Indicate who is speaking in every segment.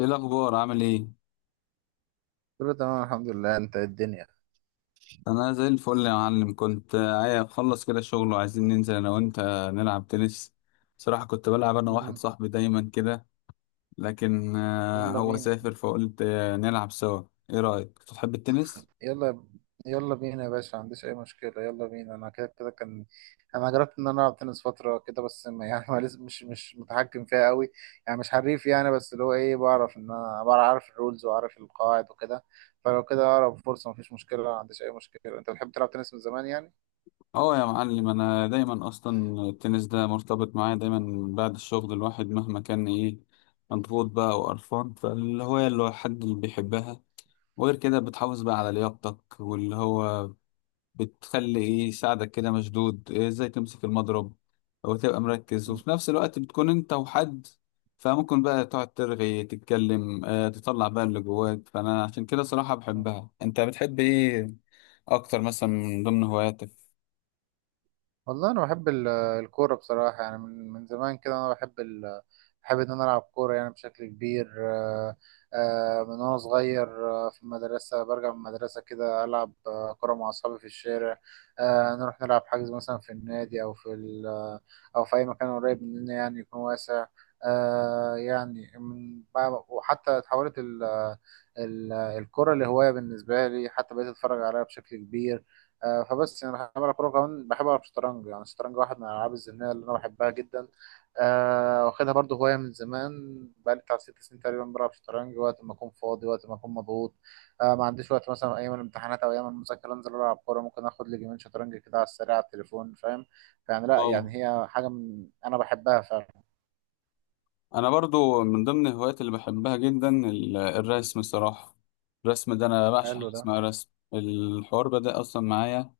Speaker 1: ايه الاخبار، عامل ايه؟
Speaker 2: كله تمام، الحمد لله. انت ايه الدنيا؟
Speaker 1: انا زي الفل يا معلم، كنت عايز اخلص كده شغل وعايزين ننزل انا وانت نلعب تنس. صراحة كنت بلعب انا واحد
Speaker 2: مم.
Speaker 1: صاحبي دايما كده، لكن
Speaker 2: يلا
Speaker 1: هو
Speaker 2: بينا.
Speaker 1: سافر فقلت نلعب سوا. ايه رأيك، بتحب التنس؟
Speaker 2: يلا. يلا بينا يا باشا، ما عنديش اي مشكله. يلا بينا. انا كده كده كان انا جربت ان انا العب تنس فتره كده، بس ما يعني ما لسه مش متحكم فيها قوي. يعني مش حريف، يعني بس اللي هو ايه، بعرف ان انا بعرف الرولز واعرف القواعد وكده. فلو كده اقرب فرصه، مفيش مشكله، ما عنديش اي مشكله. انت بتحب تلعب تنس من زمان يعني؟
Speaker 1: اه يا معلم، انا دايما اصلا التنس ده مرتبط معايا دايما بعد الشغل. الواحد مهما كان ايه مضغوط بقى وقرفان، فالهواية اللي هو حد اللي بيحبها. وغير كده بتحافظ بقى على لياقتك، واللي هو بتخلي ايه يساعدك كده مشدود، ازاي تمسك المضرب او تبقى مركز، وفي نفس الوقت بتكون انت وحد. فممكن بقى تقعد ترغي تتكلم، تطلع بقى اللي جواك، فانا عشان كده صراحة بحبها. انت بتحب ايه اكتر مثلا من ضمن هواياتك؟
Speaker 2: والله انا بحب الكوره بصراحه، يعني من زمان كده انا بحب ال... آه، بحب ان انا العب كوره يعني بشكل كبير. من وانا صغير، في المدرسه برجع من المدرسه كده العب كوره مع اصحابي في الشارع. نروح نلعب حجز مثلا في النادي او في ال... آه، او في اي مكان قريب مننا يعني يكون واسع. يعني وحتى اتحولت الكرة لهواية بالنسبة لي، حتى بقيت أتفرج عليها بشكل كبير. فبس يعني بحب ألعب كورة. كمان بحب ألعب شطرنج، يعني الشطرنج واحد من الألعاب الذهنية اللي أنا بحبها جدا. واخدها برضه هواية من زمان. بقالي بتاع 6 سنين تقريبا بلعب شطرنج، وقت ما أكون فاضي، وقت ما أكون مضغوط. ما عنديش وقت مثلا أيام الامتحانات أو أيام المذاكرة أنزل ألعب كورة. ممكن آخد لي جيمين شطرنج كده على السريع على التليفون، فاهم؟ فيعني لأ،
Speaker 1: اه،
Speaker 2: يعني هي حاجة من أنا بحبها فعلا.
Speaker 1: انا برضو من ضمن الهوايات اللي بحبها جدا الرسم صراحة. الرسم ده انا بعشق
Speaker 2: حلو
Speaker 1: حاجة
Speaker 2: ده.
Speaker 1: اسمها رسم الحوار، بدأ اصلا معايا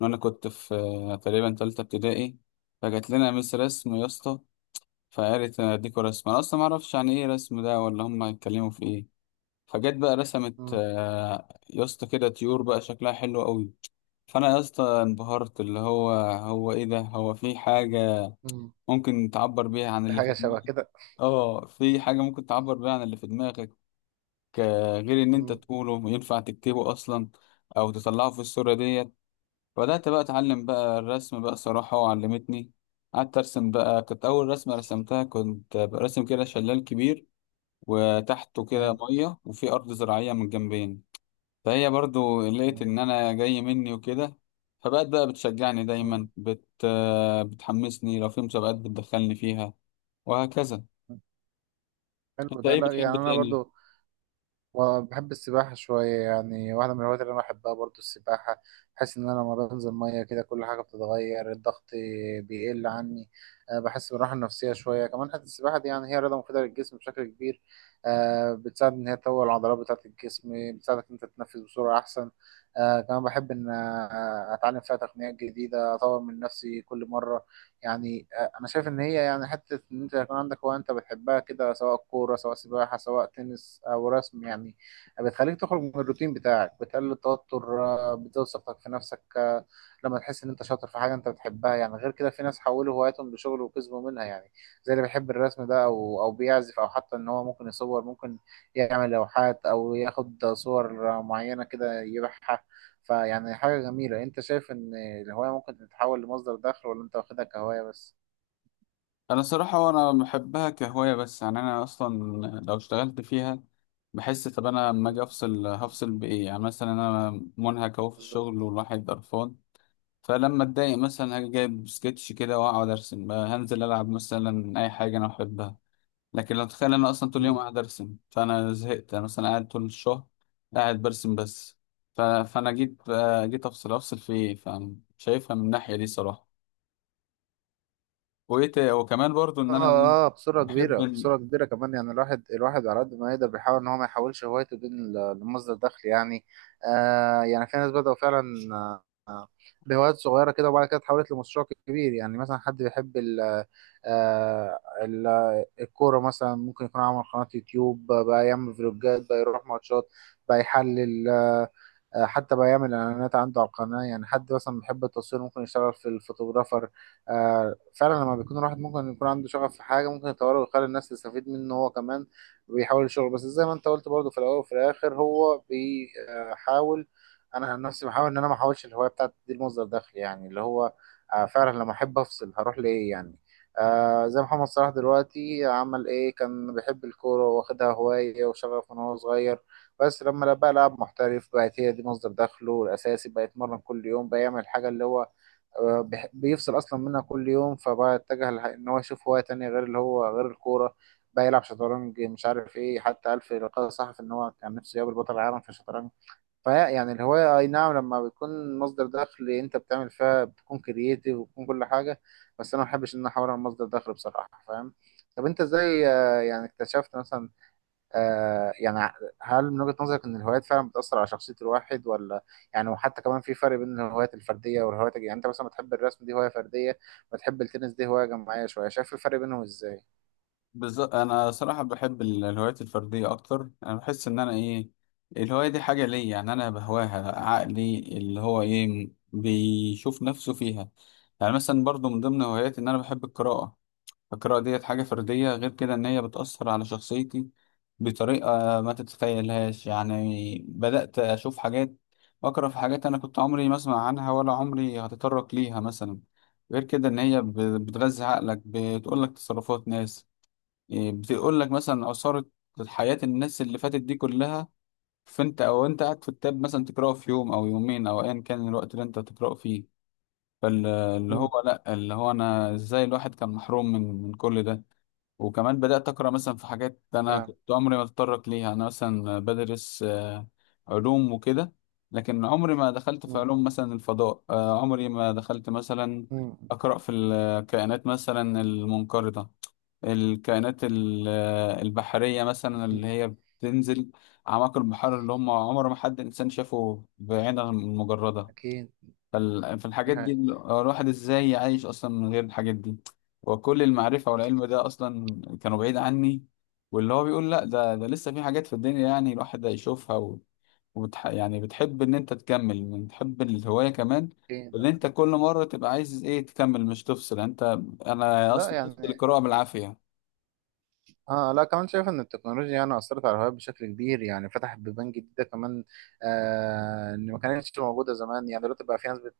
Speaker 1: وانا كنت في تقريبا تالتة ابتدائي. فجات لنا مس رسم يا اسطى، فقالت اديكوا رسم. انا اصلا ما اعرفش يعني ايه رسم ده، ولا هم هيتكلموا في ايه. فجت بقى رسمت
Speaker 2: مم.
Speaker 1: يا اسطى كده طيور بقى شكلها حلو قوي. فانا يا اسطى انبهرت، اللي هو ايه ده، هو في حاجه
Speaker 2: مم.
Speaker 1: ممكن تعبر بيها عن اللي في
Speaker 2: حاجة شبه
Speaker 1: دماغك؟
Speaker 2: كده.
Speaker 1: اه، في حاجه ممكن تعبر بيها عن اللي في دماغك، غير ان انت
Speaker 2: مم.
Speaker 1: تقوله ينفع تكتبه اصلا او تطلعه في الصوره ديت. بدأت بقى أتعلم بقى الرسم بقى صراحة، وعلمتني قعدت أرسم بقى. كانت أول رسمة رسمتها كنت برسم كده شلال كبير، وتحته كده
Speaker 2: جامد.
Speaker 1: مية، وفي أرض زراعية من الجنبين. فهي برضو لقيت
Speaker 2: مم.
Speaker 1: إن أنا جاي مني وكده، فبقت بقى بتشجعني دايما،
Speaker 2: مم.
Speaker 1: بتحمسني، لو في مسابقات بتدخلني فيها، وهكذا.
Speaker 2: حلو
Speaker 1: أنت
Speaker 2: ده.
Speaker 1: إيه
Speaker 2: لا
Speaker 1: بتحب
Speaker 2: يعني انا
Speaker 1: تاني؟
Speaker 2: برضو وبحب السباحة شوية، يعني واحدة من الهوايات اللي أنا بحبها برضو السباحة. بحس إن أنا لما بنزل مية كده كل حاجة بتتغير، الضغط بيقل عني. أه، بحس بالراحة النفسية شوية كمان. حتى السباحة دي يعني هي رياضة مفيدة للجسم بشكل كبير. أه، بتساعد إن هي تقوي العضلات بتاعة الجسم، بتساعدك إن أنت تتنفس بسرعة أحسن. أه كمان بحب إن أتعلم فيها تقنيات جديدة، أطور من نفسي كل مرة يعني. انا شايف ان هي يعني حته ان انت يكون عندك هوايه انت بتحبها كده، سواء كوره، سواء سباحه، سواء تنس او رسم يعني. بتخليك تخرج من الروتين بتاعك، بتقلل التوتر، بتزود ثقتك في نفسك. لما تحس ان انت شاطر في حاجه انت بتحبها يعني. غير كده، في ناس حولوا هواياتهم لشغل وكسبوا منها يعني، زي اللي بيحب الرسم ده، او بيعزف، او حتى ان هو ممكن يصور، ممكن يعمل لوحات او ياخد صور معينه كده يبيعها. فيعني حاجة جميلة. انت شايف ان الهواية ممكن تتحول لمصدر دخل، ولا انت واخدها كهواية بس؟
Speaker 1: انا صراحة انا بحبها كهواية بس. يعني انا اصلا لو اشتغلت فيها بحس، طب انا لما
Speaker 2: مم.
Speaker 1: اجي افصل هفصل بايه؟ يعني مثلا انا منهك اهو في الشغل
Speaker 2: بالظبط.
Speaker 1: والواحد قرفان، فلما اتضايق مثلا هاجي جايب سكتش كده واقعد ارسم بقى، هنزل العب مثلا اي حاجة انا بحبها. لكن لو تخيل انا اصلا طول اليوم
Speaker 2: مم.
Speaker 1: قاعد ارسم فانا زهقت. انا مثلا قاعد طول الشهر قاعد برسم بس، فانا جيت افصل في ايه؟ فشايفها من الناحية دي صراحة. وكمان برضو ان انا
Speaker 2: اه، اه، بصورة
Speaker 1: بحب
Speaker 2: كبيرة، بصورة كبيرة كمان. يعني الواحد، الواحد على قد ما يقدر بيحاول ان هو ما يحولش هوايته دي لمصدر دخل يعني. آه، يعني في ناس بدأوا فعلا، آه آه، بهوايات صغيرة كده وبعد كده اتحولت لمشروع كبير. يعني مثلا حد بيحب ال آه ال الكورة مثلا، ممكن يكون عمل قناة يوتيوب بقى، يعمل فلوجات، بقى يروح ماتشات بقى يحلل. حتى بقى يعمل اعلانات عنده على القناه. يعني حد مثلا بيحب التصوير ممكن يشتغل في الفوتوغرافر. فعلا لما بيكون الواحد ممكن يكون عنده شغف في حاجه ممكن يطوره ويخلي الناس تستفيد منه هو كمان، بيحاول يشتغل. بس زي ما انت قلت، برضه في الاول وفي الاخر هو بيحاول. انا عن نفسي بحاول ان انا ما احاولش الهوايه بتاعتي دي لمصدر دخل، يعني اللي هو فعلا لما احب افصل هروح لايه يعني. آه، زي محمد صلاح دلوقتي، عمل ايه؟ كان بيحب الكورة، واخدها هواية وشغف من هو صغير. بس لما بقى لاعب محترف، بقت هي دي مصدر دخله الأساسي، بقى يتمرن كل يوم، بقى يعمل حاجة اللي هو بيفصل أصلا منها كل يوم. فبقى اتجه إن هو يشوف هواية تانية غير اللي هو غير الكورة. بقى يلعب شطرنج، مش عارف إيه. حتى قال في لقاء صحفي إن هو كان نفسه يقابل بطل العالم في الشطرنج. فهي يعني الهواية، أي نعم لما بتكون مصدر دخل أنت بتعمل فيها بتكون كرييتيف وبتكون كل حاجة، بس أنا ما بحبش إن أنا أحولها لمصدر دخل بصراحة، فاهم؟ طب أنت إزاي يعني اكتشفت مثلا، آه يعني، هل من وجهة نظرك ان الهوايات فعلا بتأثر على شخصية الواحد ولا؟ يعني وحتى كمان في فرق بين الهوايات الفردية والهوايات يعني انت مثلا بتحب الرسم، دي هواية فردية. بتحب التنس، دي هواية جماعية شوية. شايف الفرق بينهم ازاي؟
Speaker 1: بالظبط. انا صراحه بحب الهوايات الفرديه اكتر. انا بحس ان انا الهوايه دي حاجه ليا، يعني انا بهواها. عقلي اللي هو بيشوف نفسه فيها. يعني مثلا برضو من ضمن هواياتي ان انا بحب القراءه. القراءه ديت حاجه فرديه، غير كده ان هي بتاثر على شخصيتي بطريقه ما تتخيلهاش. يعني بدات اشوف حاجات، اقرا في حاجات انا كنت عمري ما اسمع عنها ولا عمري هتطرق ليها مثلا. غير كده ان هي بتغذي عقلك، بتقول لك تصرفات ناس، بتقول لك مثلا أثارت حياة الناس اللي فاتت دي كلها. فأنت، أو أنت قاعد في التاب مثلا تقرأه في يوم أو يومين أو أيا كان الوقت اللي أنت تقرأه فيه، فاللي
Speaker 2: مم.
Speaker 1: هو لأ، اللي هو أنا إزاي الواحد كان محروم من كل ده؟ وكمان بدأت أقرأ مثلا في حاجات أنا
Speaker 2: فاهم.
Speaker 1: كنت عمري ما أتطرق ليها. أنا مثلا بدرس علوم وكده، لكن عمري ما دخلت في
Speaker 2: مم.
Speaker 1: علوم مثلا الفضاء، عمري ما دخلت مثلا
Speaker 2: مم.
Speaker 1: أقرأ في الكائنات مثلا المنقرضة، الكائنات البحرية مثلا اللي هي بتنزل أعماق البحر، اللي هم عمر ما حد إنسان شافه بعينه المجردة.
Speaker 2: أكيد. ده
Speaker 1: فالحاجات دي،
Speaker 2: حقيقي.
Speaker 1: الواحد إزاي يعيش أصلا من غير الحاجات دي؟ وكل المعرفة والعلم ده أصلا كانوا بعيد عني، واللي هو بيقول لأ، ده لسه في حاجات في الدنيا يعني الواحد هيشوفها يعني بتحب إن أنت تكمل، من تحب الهواية كمان
Speaker 2: أكيد.
Speaker 1: اللي أنت كل مرة تبقى عايز إيه تكمل، مش تفصل يعني أنت. أنا
Speaker 2: لا
Speaker 1: أصلا بفصل
Speaker 2: يعني،
Speaker 1: القراءة بالعافية.
Speaker 2: اه، لا كمان شايف ان التكنولوجيا يعني اثرت على الهوايات بشكل كبير، يعني فتحت بيبان جديده كمان. آه، ان ما كانتش موجوده زمان. يعني دلوقتي بقى في ناس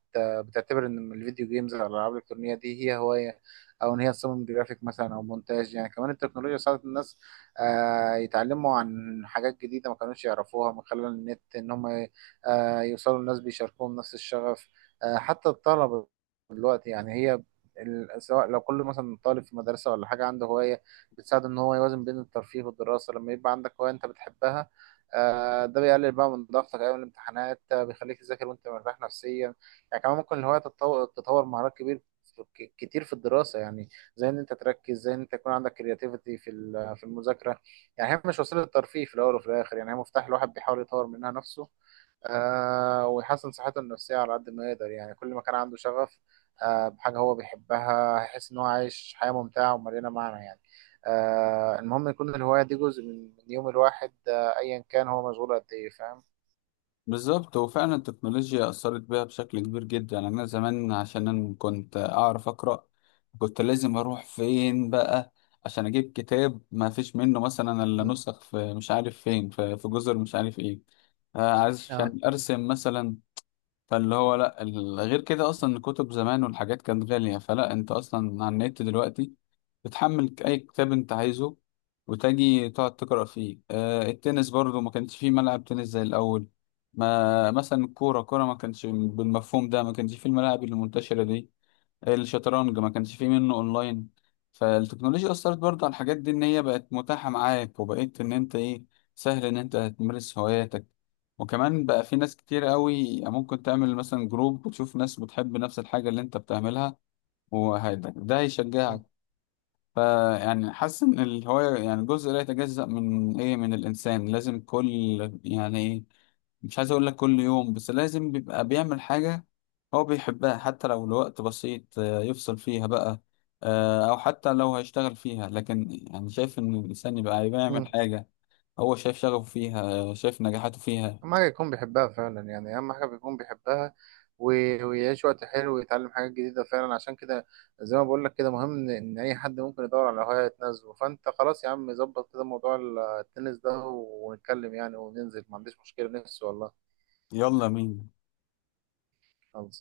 Speaker 2: بتعتبر ان الفيديو جيمز او الالعاب الالكترونيه دي هي هوايه، او ان هي تصمم جرافيك مثلا او مونتاج. يعني كمان التكنولوجيا ساعدت الناس آه يتعلموا عن حاجات جديده ما كانوش يعرفوها من خلال النت، ان هم آه يوصلوا لناس بيشاركوهم نفس الشغف. آه، حتى الطلبه دلوقتي، يعني هي سواء لو كل مثلا طالب في مدرسه ولا حاجه عنده هوايه، بتساعده ان هو يوازن بين الترفيه والدراسه. لما يبقى عندك هوايه انت بتحبها، ده بيقلل بقى من ضغطك ايام الامتحانات، بيخليك تذاكر وانت مرتاح نفسيا يعني. كمان ممكن الهوايه تطور مهارات كتير في الدراسه يعني. زي ان انت تركز، زي ان انت يكون عندك كرياتيفيتي في في المذاكره. يعني هي مش وسيله ترفيه. في الاول وفي الاخر يعني هي مفتاح، الواحد بيحاول يطور منها نفسه. آه، ويحسن صحته النفسية على قد ما يقدر يعني. كل ما كان عنده شغف بحاجة هو بيحبها، هيحس إن هو عايش حياة ممتعة ومليانة معنى يعني. آه، المهم يكون الهواية دي جزء من يوم الواحد، آه أيا كان هو مشغول قد إيه، فاهم؟
Speaker 1: بالظبط، هو فعلا التكنولوجيا أثرت بيها بشكل كبير جدا. يعني أنا زمان عشان أنا كنت أعرف أقرأ كنت لازم أروح فين بقى عشان أجيب كتاب ما فيش منه مثلا إلا
Speaker 2: مم.
Speaker 1: نسخ في مش عارف فين، في جزر مش عارف إيه،
Speaker 2: آه.
Speaker 1: عشان أرسم مثلا. فاللي هو لا، غير كده اصلا الكتب زمان والحاجات كانت غالية، فلا انت اصلا على النت دلوقتي بتحمل اي كتاب انت عايزه وتجي تقعد تقرأ فيه. التنس برضو ما كانش فيه ملعب تنس زي الاول، ما مثلا الكورة كورة ما كانش بالمفهوم ده، ما كانش فيه الملاعب المنتشرة دي. الشطرنج ما كانش فيه منه اونلاين. فالتكنولوجيا اثرت برضه على الحاجات دي، ان هي بقت متاحه معاك، وبقيت ان انت ايه سهل ان انت تمارس هواياتك. وكمان بقى في ناس كتير قوي ممكن تعمل مثلا جروب وتشوف ناس بتحب نفس الحاجه اللي انت بتعملها، وهيدا ده هيشجعك.
Speaker 2: مم.
Speaker 1: فيعني حاسس ان الهوايه يعني جزء لا يتجزأ من ايه، من الانسان. لازم كل، يعني ايه، مش عايز اقول لك كل يوم، بس لازم بيبقى بيعمل حاجة هو بيحبها، حتى لو لوقت بسيط يفصل فيها بقى، او حتى لو هيشتغل فيها، لكن يعني شايف ان الانسان يبقى بيعمل
Speaker 2: مم.
Speaker 1: حاجة هو شايف شغفه فيها، شايف نجاحاته فيها.
Speaker 2: أهم حاجة يكون بيحبها فعلا يعني. أهم حاجة بيكون بيحبها ويعيش وقت حلو ويتعلم حاجات جديدة فعلا. عشان كده، زي ما بقول لك كده، مهم إن أي حد ممكن يدور على هواية تناسبه. فأنت خلاص يا عم، ظبط كده موضوع التنس ده ونتكلم، يعني وننزل، ما عنديش مشكلة نفسي والله.
Speaker 1: يلا مين